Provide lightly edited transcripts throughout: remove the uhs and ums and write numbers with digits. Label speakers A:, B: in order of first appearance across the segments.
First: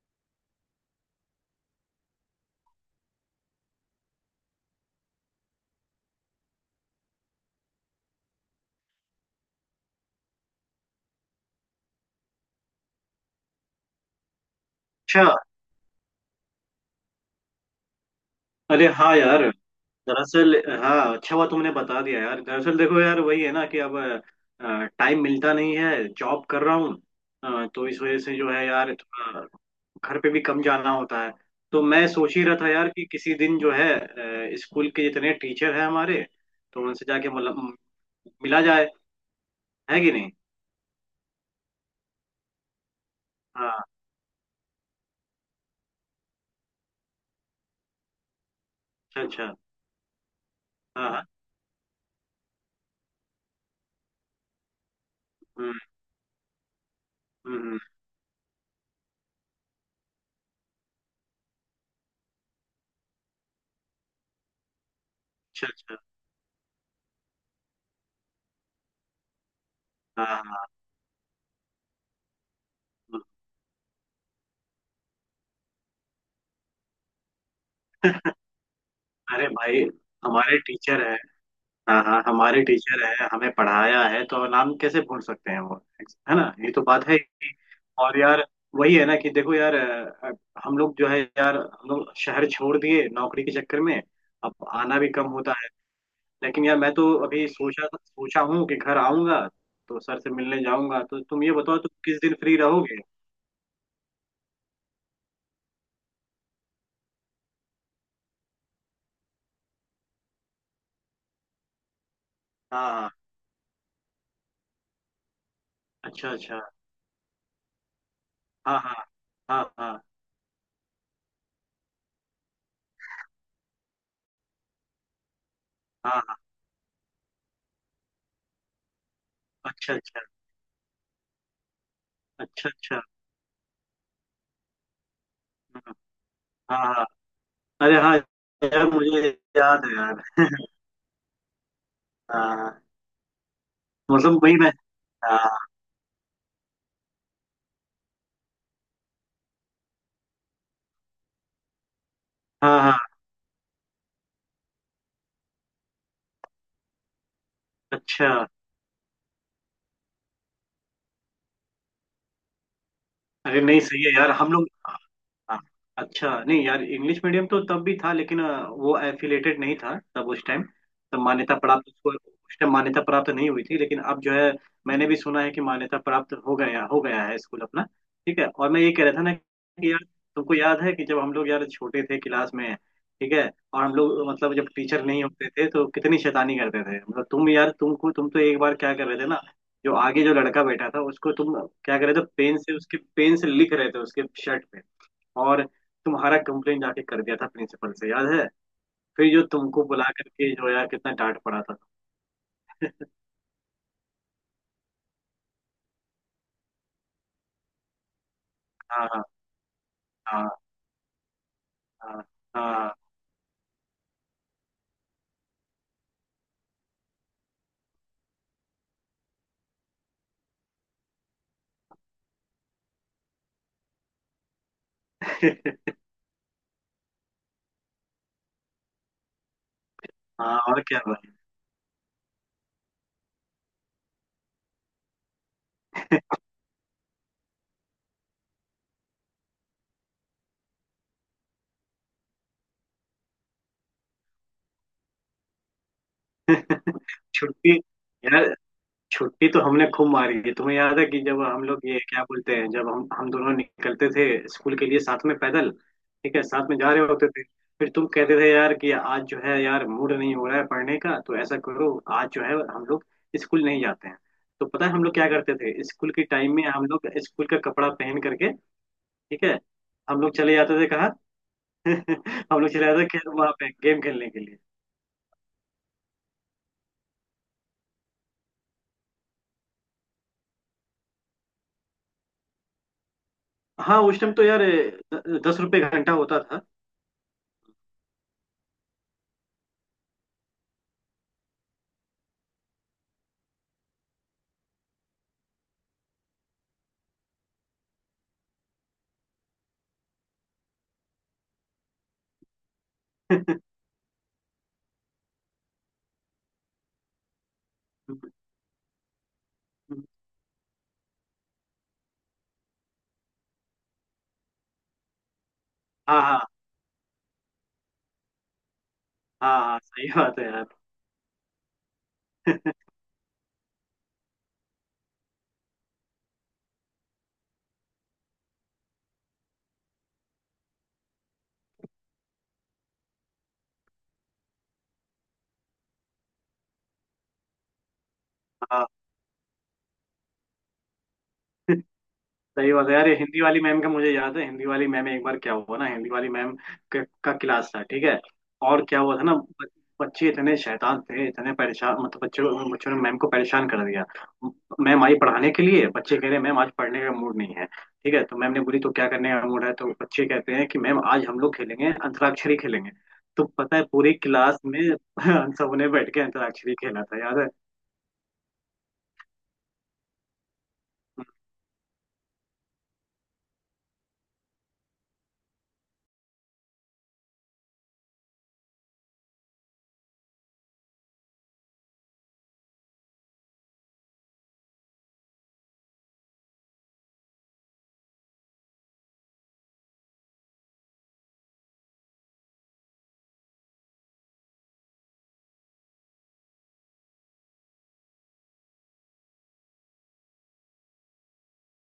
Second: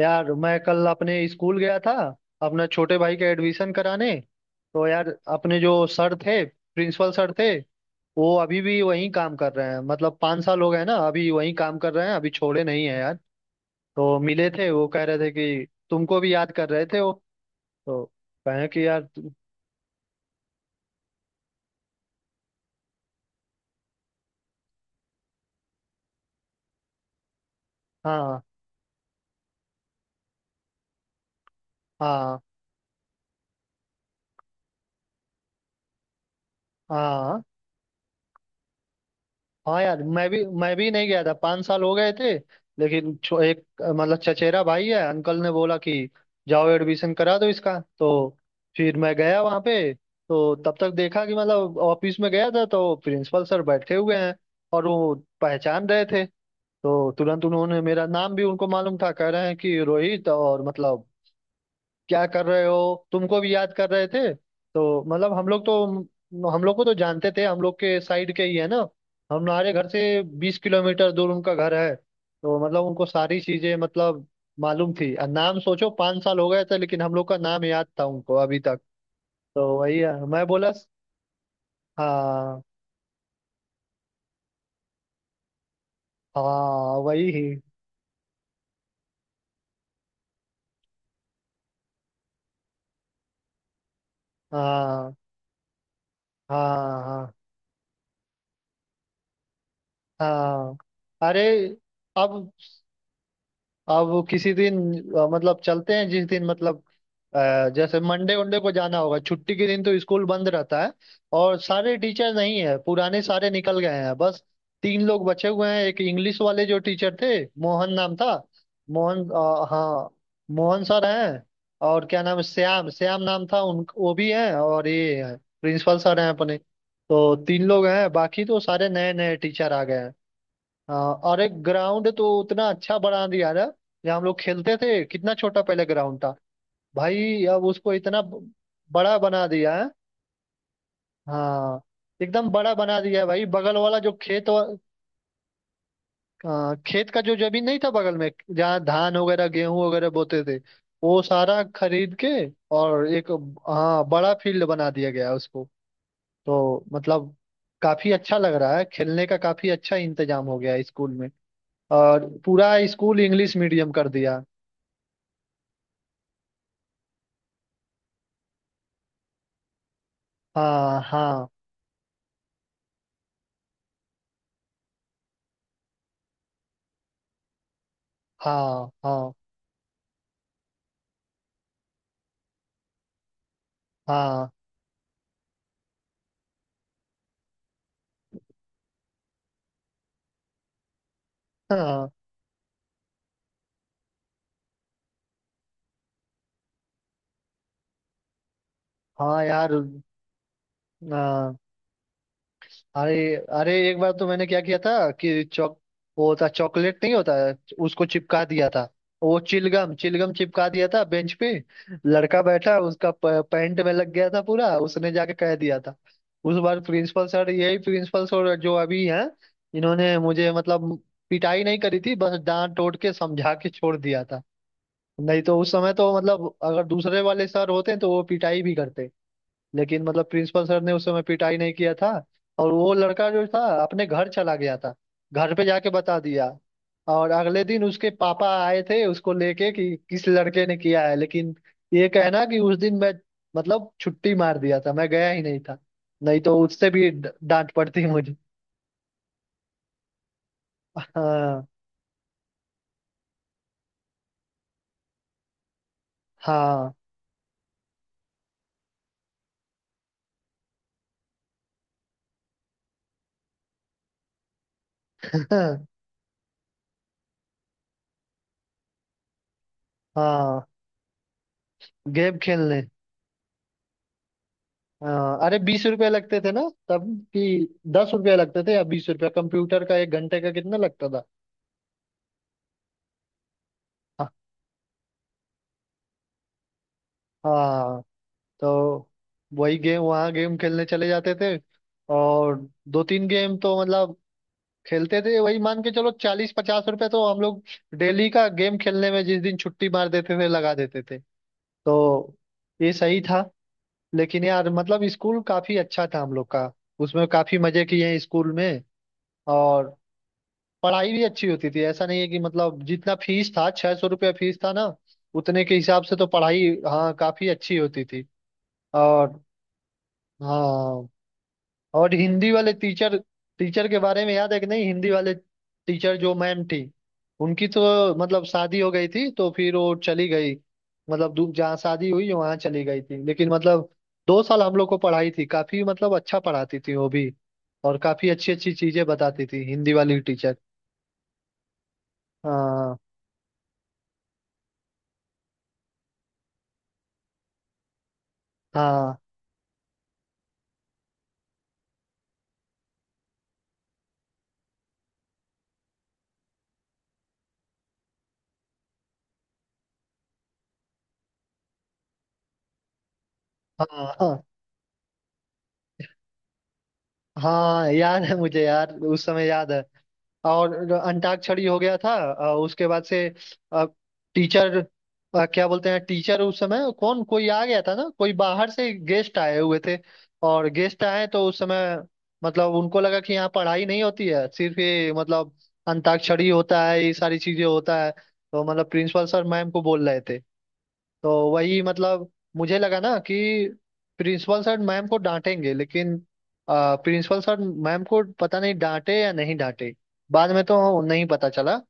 A: यार मैं कल अपने स्कूल गया था अपना छोटे भाई का एडमिशन कराने। तो यार अपने जो सर थे प्रिंसिपल सर थे वो अभी भी वहीं काम कर रहे हैं। मतलब 5 साल हो गए ना, अभी वहीं काम कर रहे हैं, अभी छोड़े नहीं है यार। तो मिले थे, वो कह रहे
B: अच्छा।
A: थे कि तुमको भी याद कर रहे थे वो। तो कहें कि
B: अरे
A: यार।
B: हाँ यार, दरअसल। हाँ, अच्छा हुआ तुमने बता दिया यार। दरअसल देखो यार, वही है ना कि अब टाइम मिलता नहीं है, जॉब कर रहा हूँ। तो इस वजह से
A: हाँ
B: जो है यार थोड़ा घर पे भी कम जाना होता है। तो मैं सोच
A: हाँ
B: ही रहा था यार कि किसी दिन जो है स्कूल के जितने टीचर हैं हमारे, तो उनसे जाके
A: हाँ
B: मतलब मिला जाए।
A: हाँ
B: है
A: यार,
B: कि
A: मैं
B: नहीं।
A: भी मैं भी नहीं गया था, 5 साल हो गए थे। लेकिन एक
B: हाँ,
A: मतलब चचेरा भाई है, अंकल ने बोला कि जाओ एडमिशन करा दो इसका। तो फिर मैं
B: अच्छा
A: गया
B: अच्छा।
A: वहाँ पे, तो तब तक
B: हाँ
A: देखा
B: हाँ।
A: कि मतलब ऑफिस में गया था तो प्रिंसिपल सर बैठे हुए हैं और वो
B: हम्म
A: पहचान रहे थे। तो तुरंत
B: हम्म।
A: उन्होंने मेरा नाम भी, उनको मालूम था, कह रहे हैं कि रोहित, और मतलब क्या कर रहे हो, तुमको भी याद कर रहे थे। तो मतलब
B: अच्छा अच्छा।
A: हम लोग को तो जानते थे, हम लोग के साइड के ही है ना, हमारे घर से
B: हाँ
A: बीस
B: हाँ
A: किलोमीटर दूर उनका घर है। तो मतलब उनको
B: हाँ।
A: सारी चीजें मतलब मालूम थी, और नाम सोचो, 5 साल हो गए थे लेकिन हम लोग का नाम याद था उनको अभी तक।
B: अरे
A: तो
B: भाई,
A: वही है, मैं
B: हमारे
A: बोला
B: टीचर। हाँ हाँ,
A: हाँ
B: हमारे टीचर है, हमें पढ़ाया है तो नाम कैसे भूल सकते हैं वो। है ना, ये तो
A: हाँ
B: बात है।
A: वही ही।
B: और यार वही है ना कि देखो यार हम लोग जो है यार, हम लोग शहर छोड़ दिए नौकरी के चक्कर में। अब आना भी
A: हाँ
B: कम होता है। लेकिन यार मैं
A: हाँ
B: तो
A: हाँ
B: अभी सोचा सोचा हूँ कि घर आऊंगा तो सर से मिलने
A: हाँ।
B: जाऊंगा। तो
A: अरे
B: तुम ये बताओ, तुम किस दिन
A: अब
B: फ्री रहोगे।
A: अब वो किसी दिन मतलब चलते हैं जिस दिन मतलब जैसे मंडे वंडे को जाना होगा, छुट्टी के दिन तो स्कूल बंद रहता है और सारे टीचर नहीं है,
B: हाँ हाँ।
A: पुराने सारे निकल गए हैं। बस तीन लोग बचे हुए हैं, एक
B: अच्छा
A: इंग्लिश
B: अच्छा।
A: वाले जो टीचर थे, मोहन नाम था।
B: हाँ हाँ
A: मोहन
B: हाँ। हाँ
A: हाँ मोहन सर हैं। और क्या नाम है, श्याम, श्याम नाम था उन वो भी हैं, और ये हैं प्रिंसिपल
B: हाँ
A: सर हैं
B: हाँ।
A: अपने। तो तीन लोग हैं, बाकी तो सारे नए नए टीचर आ
B: अच्छा
A: गए हैं।
B: अच्छा।
A: हाँ, और एक ग्राउंड तो उतना
B: अच्छा
A: अच्छा
B: अच्छा।
A: बना दिया ना, जहाँ हम लोग खेलते थे। कितना छोटा पहले ग्राउंड था
B: हाँ हाँ।
A: भाई, अब उसको
B: अरे हाँ
A: इतना
B: यार,
A: बड़ा
B: मुझे
A: बना दिया
B: याद
A: है।
B: है यार।
A: हाँ, एकदम
B: हाँ,
A: बड़ा बना दिया है भाई। बगल वाला जो
B: मतलब वही मैं। हाँ
A: खेत का जो जमीन नहीं था बगल में, जहाँ धान वगैरह गेहूं वगैरह बोते थे, वो सारा खरीद के
B: हाँ
A: और
B: हाँ।
A: एक, हाँ, बड़ा फील्ड बना दिया गया है उसको। तो मतलब काफी
B: अच्छा।
A: अच्छा लग रहा है, खेलने का काफी अच्छा इंतजाम हो गया है स्कूल में। और पूरा स्कूल इंग्लिश
B: अरे नहीं,
A: मीडियम
B: सही
A: कर
B: है यार
A: दिया।
B: हम लोग। हाँ। अच्छा नहीं यार, इंग्लिश मीडियम तो तब भी था, लेकिन वो एफिलेटेड नहीं था तब उस टाइम।
A: हाँ
B: तब
A: हाँ
B: मान्यता प्राप्त, उसको उस टाइम मान्यता प्राप्त नहीं हुई थी, लेकिन अब जो है मैंने भी सुना है कि मान्यता प्राप्त हो गया, हो गया है स्कूल अपना। ठीक है, और मैं
A: हाँ
B: ये कह रहा था
A: हाँ
B: ना कि यार तुमको याद है कि जब हम लोग यार छोटे थे क्लास में। ठीक है, और हम लोग
A: हाँ
B: मतलब जब टीचर नहीं होते थे तो कितनी शैतानी करते थे मतलब। तुम यार, तुमको तुम तो एक बार क्या कर रहे थे ना, जो आगे जो लड़का बैठा था उसको तुम क्या कर
A: हाँ
B: रहे थे, पेन से उसके पेन से लिख रहे थे उसके शर्ट पे। और तुम्हारा कंप्लेन जाके कर दिया था प्रिंसिपल से, याद है। फिर जो
A: हाँ यार,
B: तुमको बुला करके जो यार कितना डांट
A: हाँ।
B: पड़ा था।
A: अरे अरे एक बार तो मैंने क्या किया था कि चॉक, वो होता चॉकलेट नहीं होता, उसको चिपका दिया था।
B: हाँ हाँ।
A: वो चिलगम चिलगम
B: हाँ
A: चिपका दिया था बेंच पे।
B: हाँ
A: लड़का बैठा,
B: हाँ।
A: उसका पैंट में लग गया था पूरा, उसने जाके कह दिया था। उस बार प्रिंसिपल सर, यही प्रिंसिपल सर जो अभी हैं, इन्होंने मुझे मतलब पिटाई नहीं करी थी, बस डांट टोट के समझा के छोड़ दिया था। नहीं तो उस समय तो मतलब अगर दूसरे वाले सर होते तो वो पिटाई भी करते। लेकिन मतलब
B: हाँ,
A: प्रिंसिपल सर
B: और
A: ने
B: क्या
A: उस समय
B: भाई।
A: पिटाई नहीं किया था। और वो लड़का जो था अपने घर चला गया था, घर पे जाके बता दिया। और अगले दिन उसके पापा आए थे उसको लेके कि किस लड़के ने किया है, लेकिन ये कहना कि उस दिन मैं मतलब छुट्टी मार दिया था, मैं गया ही नहीं था। नहीं तो उससे भी डांट
B: छुट्टी।
A: पड़ती मुझे।
B: यार, छुट्टी तो हमने खूब मारी है। तुम्हें याद है कि जब हम
A: हाँ
B: लोग, ये क्या बोलते हैं, जब हम दोनों निकलते थे स्कूल के लिए साथ में पैदल। ठीक है, साथ में जा
A: हाँ
B: रहे होते थे, फिर तुम कहते थे यार कि आज जो है यार मूड नहीं हो रहा है पढ़ने का, तो ऐसा करो आज जो है हम लोग स्कूल नहीं जाते हैं। तो पता है हम लोग क्या करते थे, स्कूल के टाइम में हम लोग स्कूल का कपड़ा पहन करके, ठीक है, हम लोग चले
A: हाँ,
B: जाते थे कहाँ।
A: गेम
B: हम लोग
A: खेलने।
B: चले जाते थे खेल, वहां पे गेम खेलने के लिए।
A: हाँ, अरे 20 रुपए लगते थे ना तब, कि 10 रुपए लगते थे या 20 रुपया, कंप्यूटर का एक घंटे का कितना लगता था।
B: हाँ, उस
A: हाँ
B: टाइम तो यार दस रुपए घंटा होता था।
A: हाँ, तो वही गेम, वहाँ गेम खेलने चले जाते थे। और दो तीन गेम तो मतलब खेलते थे, वही मान के चलो चालीस पचास रुपए तो हम लोग डेली का गेम खेलने में जिस दिन छुट्टी मार देते थे लगा देते थे। तो ये सही था। लेकिन यार मतलब स्कूल काफी अच्छा था हम लोग का, उसमें काफी मजे किए हैं स्कूल में। और पढ़ाई भी अच्छी होती थी, ऐसा नहीं है कि मतलब जितना फीस था, 600 रुपया फीस था ना, उतने के हिसाब से
B: हाँ
A: तो
B: हाँ।
A: पढ़ाई हाँ काफी अच्छी होती थी। और
B: हाँ हाँ, सही बात है यार।
A: हाँ, और हिंदी वाले टीचर, टीचर के बारे में याद है कि नहीं, हिंदी वाले टीचर जो मैम थी, उनकी तो मतलब शादी हो गई थी, तो फिर वो चली गई। मतलब जहाँ शादी हुई वहाँ चली गई थी, लेकिन मतलब 2 साल हम लोग को पढ़ाई थी, काफी मतलब अच्छा पढ़ाती थी वो भी। और काफी अच्छी अच्छी
B: हाँ,
A: चीजें बताती थी हिंदी वाली टीचर।
B: सही बात है
A: हाँ
B: यार। ये हिंदी वाली मैम का मुझे याद है, हिंदी वाली मैम, एक बार क्या हुआ ना, हिंदी वाली मैम का क्लास था। ठीक है, और क्या हुआ
A: हाँ
B: था ना, बच्चे इतने शैतान थे, इतने परेशान मतलब, बच्चों बच्चों ने मैम को परेशान कर दिया। मैम आई पढ़ाने के लिए, बच्चे कह रहे हैं मैम आज पढ़ने का मूड नहीं है। ठीक है, तो मैम ने बोली तो क्या करने का मूड है, तो बच्चे कहते हैं कि मैम आज हम लोग खेलेंगे, अंतराक्षरी खेलेंगे। तो पता है,
A: हाँ
B: पूरी
A: हाँ,
B: क्लास में हम सबने बैठ के अंतराक्षरी खेला था, याद है।
A: हाँ, याद है मुझे यार उस समय याद है। और अंताक्षरी हो गया था, उसके बाद से टीचर, क्या बोलते हैं टीचर, उस समय कौन कोई आ गया था ना, कोई बाहर से गेस्ट आए हुए थे। और गेस्ट आए तो उस समय मतलब उनको लगा कि यहाँ पढ़ाई नहीं होती है, सिर्फ ये मतलब अंताक्षरी होता है, ये सारी चीजें होता है। तो मतलब प्रिंसिपल सर मैम को बोल रहे थे। तो वही मतलब मुझे लगा ना कि प्रिंसिपल सर मैम को डांटेंगे, लेकिन प्रिंसिपल सर मैम को पता नहीं डांटे या नहीं डांटे, बाद में तो नहीं पता चला,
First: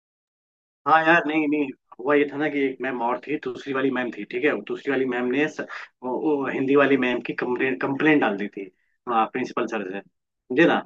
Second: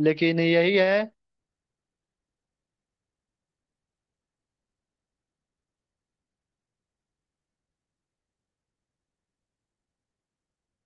A: लेकिन यही है।
B: हाँ यार, नहीं नहीं। हुआ ये था ना कि एक मैम और थी, दूसरी वाली मैम थी। ठीक है, दूसरी वाली मैम ने स, वो हिंदी वाली मैम की कंप्लेन कंप्लेन डाल दी थी। हाँ, प्रिंसिपल सर से, समझे ना।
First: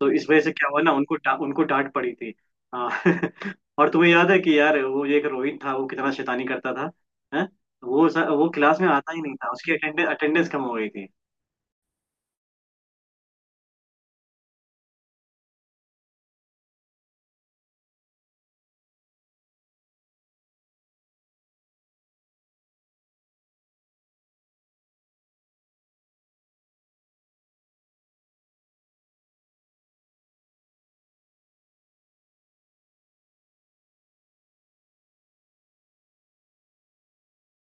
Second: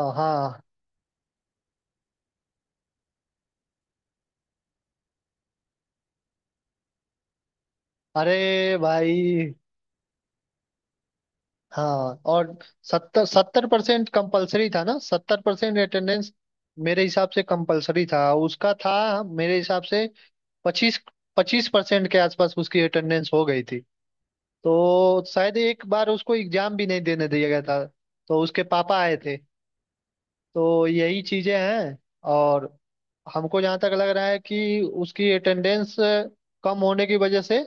B: तो इस वजह से
A: हाँ,
B: क्या हुआ ना, उनको डा, उनको डांट पड़ी थी। हाँ। और तुम्हें याद है कि यार वो एक रोहित था, वो कितना शैतानी करता था। है, वो स- वो
A: अरे
B: क्लास में आता ही नहीं था,
A: भाई।
B: उसकी अटेंडेंस कम हो गई थी।
A: हाँ, और सत्तर सत्तर परसेंट कंपल्सरी था ना, 70% अटेंडेंस मेरे हिसाब से कंपल्सरी था, उसका था मेरे हिसाब से 25-25% के आसपास उसकी अटेंडेंस हो गई थी। तो शायद एक बार उसको एग्जाम भी नहीं देने दिया गया था, तो उसके पापा आए थे। तो यही चीजें हैं, और हमको जहाँ तक लग रहा है कि उसकी अटेंडेंस कम होने की वजह से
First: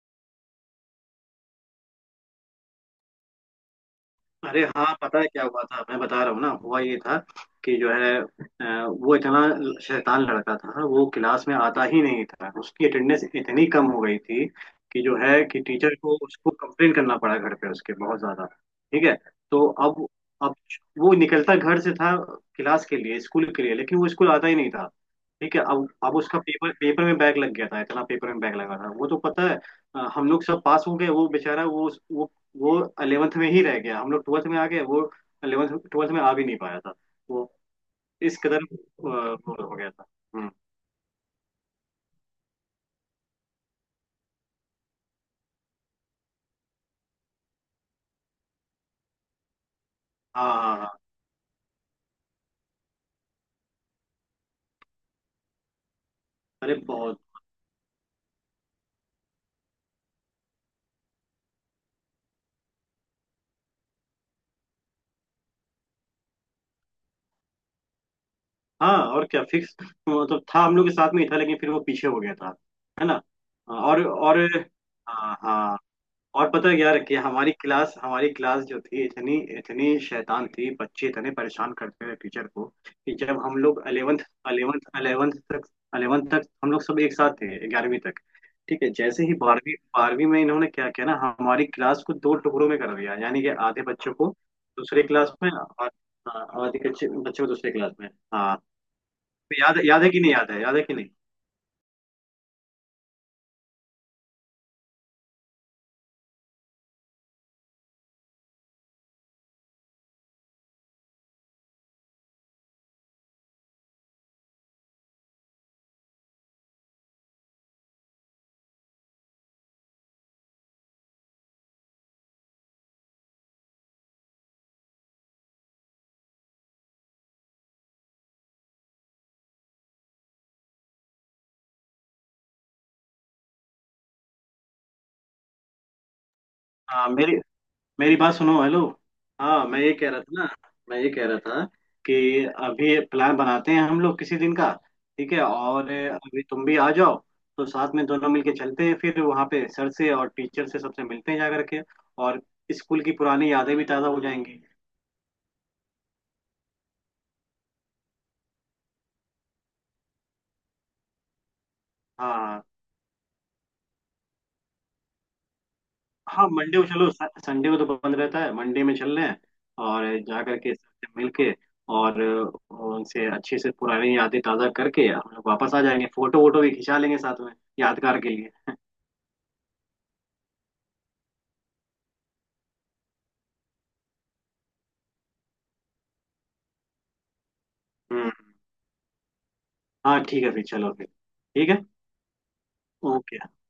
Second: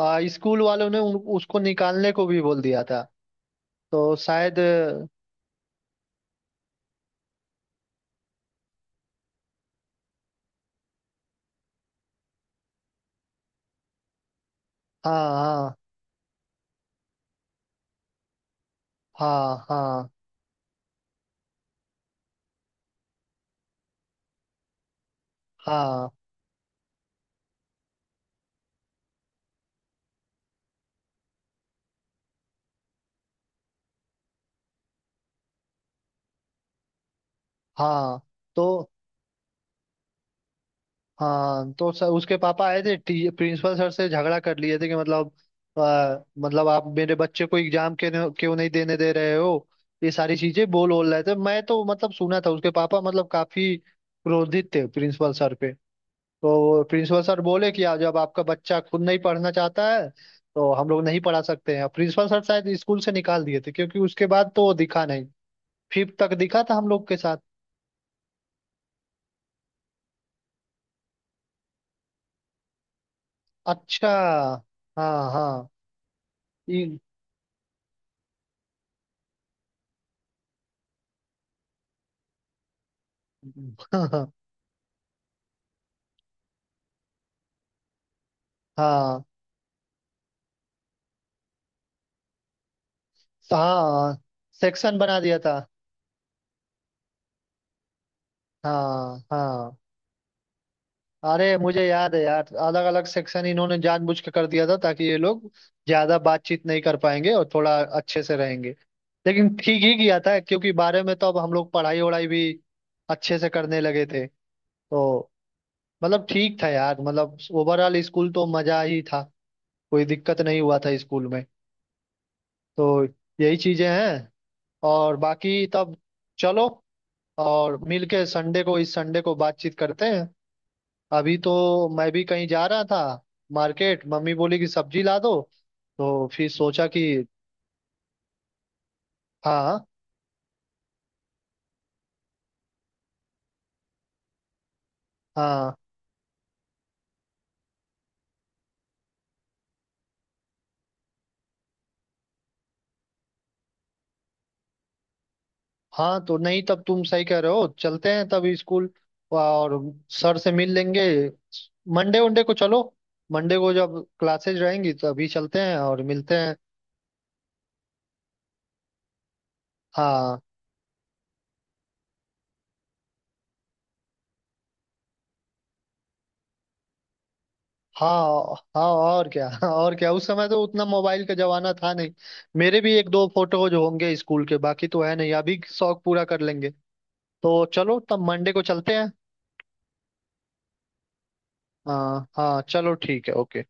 A: स्कूल वालों ने उसको निकालने को भी बोल दिया था। तो शायद
B: अरे हाँ, पता है क्या हुआ था, मैं बता रहा हूँ ना, हुआ ये था कि जो है वो इतना शैतान लड़का था, वो क्लास में आता ही नहीं था, उसकी अटेंडेंस इतनी कम हो गई थी कि जो
A: हाँ
B: है कि
A: हाँ
B: टीचर को उसको कंप्लेन करना पड़ा घर पे उसके, बहुत ज्यादा। ठीक है,
A: हाँ
B: तो
A: हाँ
B: अब वो निकलता घर से था क्लास के लिए, स्कूल के लिए, लेकिन वो स्कूल आता ही नहीं था। ठीक है,
A: हाँ
B: अब उसका पेपर, पेपर में बैग लग गया था, इतना पेपर में बैग लगा था वो, तो पता है हम लोग सब पास हो गए, वो बेचारा वो 11th में ही रह गया, हम लोग 12th में आ गए। वो 11th 12th में आ भी नहीं पाया था वो,
A: हाँ,
B: इस कदर
A: तो
B: वो हो गया था। हम्म।
A: हाँ। तो सर, उसके पापा आए थे प्रिंसिपल सर से झगड़ा कर लिए थे कि मतलब मतलब आप मेरे बच्चे को एग्जाम के क्यों नहीं देने दे रहे हो। ये सारी
B: हाँ
A: चीजें
B: हाँ हाँ।
A: बोल बोल रहे थे, मैं तो मतलब सुना था, उसके पापा मतलब काफी क्रोधित थे प्रिंसिपल सर पे।
B: अरे
A: तो
B: बहुत।
A: प्रिंसिपल सर बोले कि जब आपका बच्चा खुद नहीं पढ़ना चाहता है तो हम लोग नहीं पढ़ा सकते हैं। प्रिंसिपल सर शायद स्कूल से निकाल दिए थे, क्योंकि उसके बाद तो वो दिखा नहीं। फिफ्थ तक दिखा था हम लोग के साथ।
B: हाँ और क्या, फिक्स मतलब था हम लोग के साथ में ही था, लेकिन फिर वो पीछे हो गया था। है ना।
A: अच्छा
B: और
A: हाँ
B: हाँ
A: हाँ।
B: हाँ। और पता है क्या
A: ये-
B: रखिए, हमारी क्लास, हमारी क्लास जो थी इतनी इतनी शैतान थी, बच्चे इतने परेशान करते थे टीचर को, कि जब हम लोग 11th 11th तक 11th तक हम लोग सब एक साथ थे, ग्यारहवीं तक। ठीक है, जैसे
A: हाँ।
B: ही बारहवीं, बारहवीं में इन्होंने क्या किया ना, हमारी क्लास को दो टुकड़ों में कर दिया, यानी कि
A: तो
B: आधे बच्चों
A: हाँ,
B: को
A: सेक्शन
B: दूसरे
A: बना
B: क्लास
A: दिया
B: में,
A: था।
B: और हाँ, आधे बच्चे बच्चों को दूसरे क्लास में। हाँ,
A: हाँ
B: तो
A: हाँ,
B: याद, याद है कि नहीं, याद है याद है कि नहीं।
A: अरे मुझे याद है यार, अलग अलग सेक्शन इन्होंने जानबूझ के कर दिया था, ताकि ये लोग ज्यादा बातचीत नहीं कर पाएंगे और थोड़ा अच्छे से रहेंगे। लेकिन ठीक ही किया था, क्योंकि बारह में तो अब हम लोग पढ़ाई वढ़ाई भी अच्छे से करने लगे थे। तो मतलब ठीक था यार मतलब, ओवरऑल स्कूल तो मजा ही था, कोई दिक्कत नहीं हुआ था स्कूल में। तो यही चीजें हैं। और बाकी तब चलो, और मिलके संडे को, इस संडे को बातचीत करते हैं। अभी तो मैं भी कहीं जा रहा था मार्केट, मम्मी बोली कि सब्जी ला दो, तो फिर सोचा कि।
B: हाँ, मेरी मेरी बात सुनो, हेलो। हाँ,
A: हाँ
B: मैं ये कह रहा था ना, मैं ये कह रहा था कि अभी प्लान बनाते हैं हम लोग किसी दिन का। ठीक है,
A: हाँ।
B: और अभी तुम भी आ जाओ, तो साथ में दोनों मिलके चलते हैं, फिर वहाँ पे सर से और टीचर से सबसे मिलते हैं जा करके, और स्कूल की पुरानी यादें भी ताज़ा हो जाएंगी।
A: हाँ, तो नहीं तब तुम सही कह रहे हो, चलते हैं तब स्कूल और सर से मिल लेंगे। मंडे वंडे को
B: हाँ
A: चलो। मंडे को जब क्लासेज रहेंगी, तो अभी चलते हैं और मिलते
B: हाँ।
A: हैं।
B: मंडे को चलो, स- संडे को तो बंद रहता है, मंडे में चल रहे हैं, और
A: हाँ
B: जा करके सबसे मिल के, और उनसे अच्छे से पुरानी यादें ताज़ा करके हम लोग वापस आ जाएंगे। फोटो वोटो भी खिंचा लेंगे साथ में, यादगार के लिए।
A: हाँ हाँ, और क्या। और क्या, उस समय तो उतना मोबाइल का जमाना था नहीं, मेरे भी एक दो फोटोज होंगे स्कूल के, बाकी तो है नहीं, अभी शौक पूरा कर लेंगे। तो चलो तब
B: हम्म।
A: मंडे को चलते हैं।
B: हाँ ठीक है, फिर चलो, फिर ठीक है।
A: हाँ हाँ चलो ठीक है
B: ओके।
A: ओके।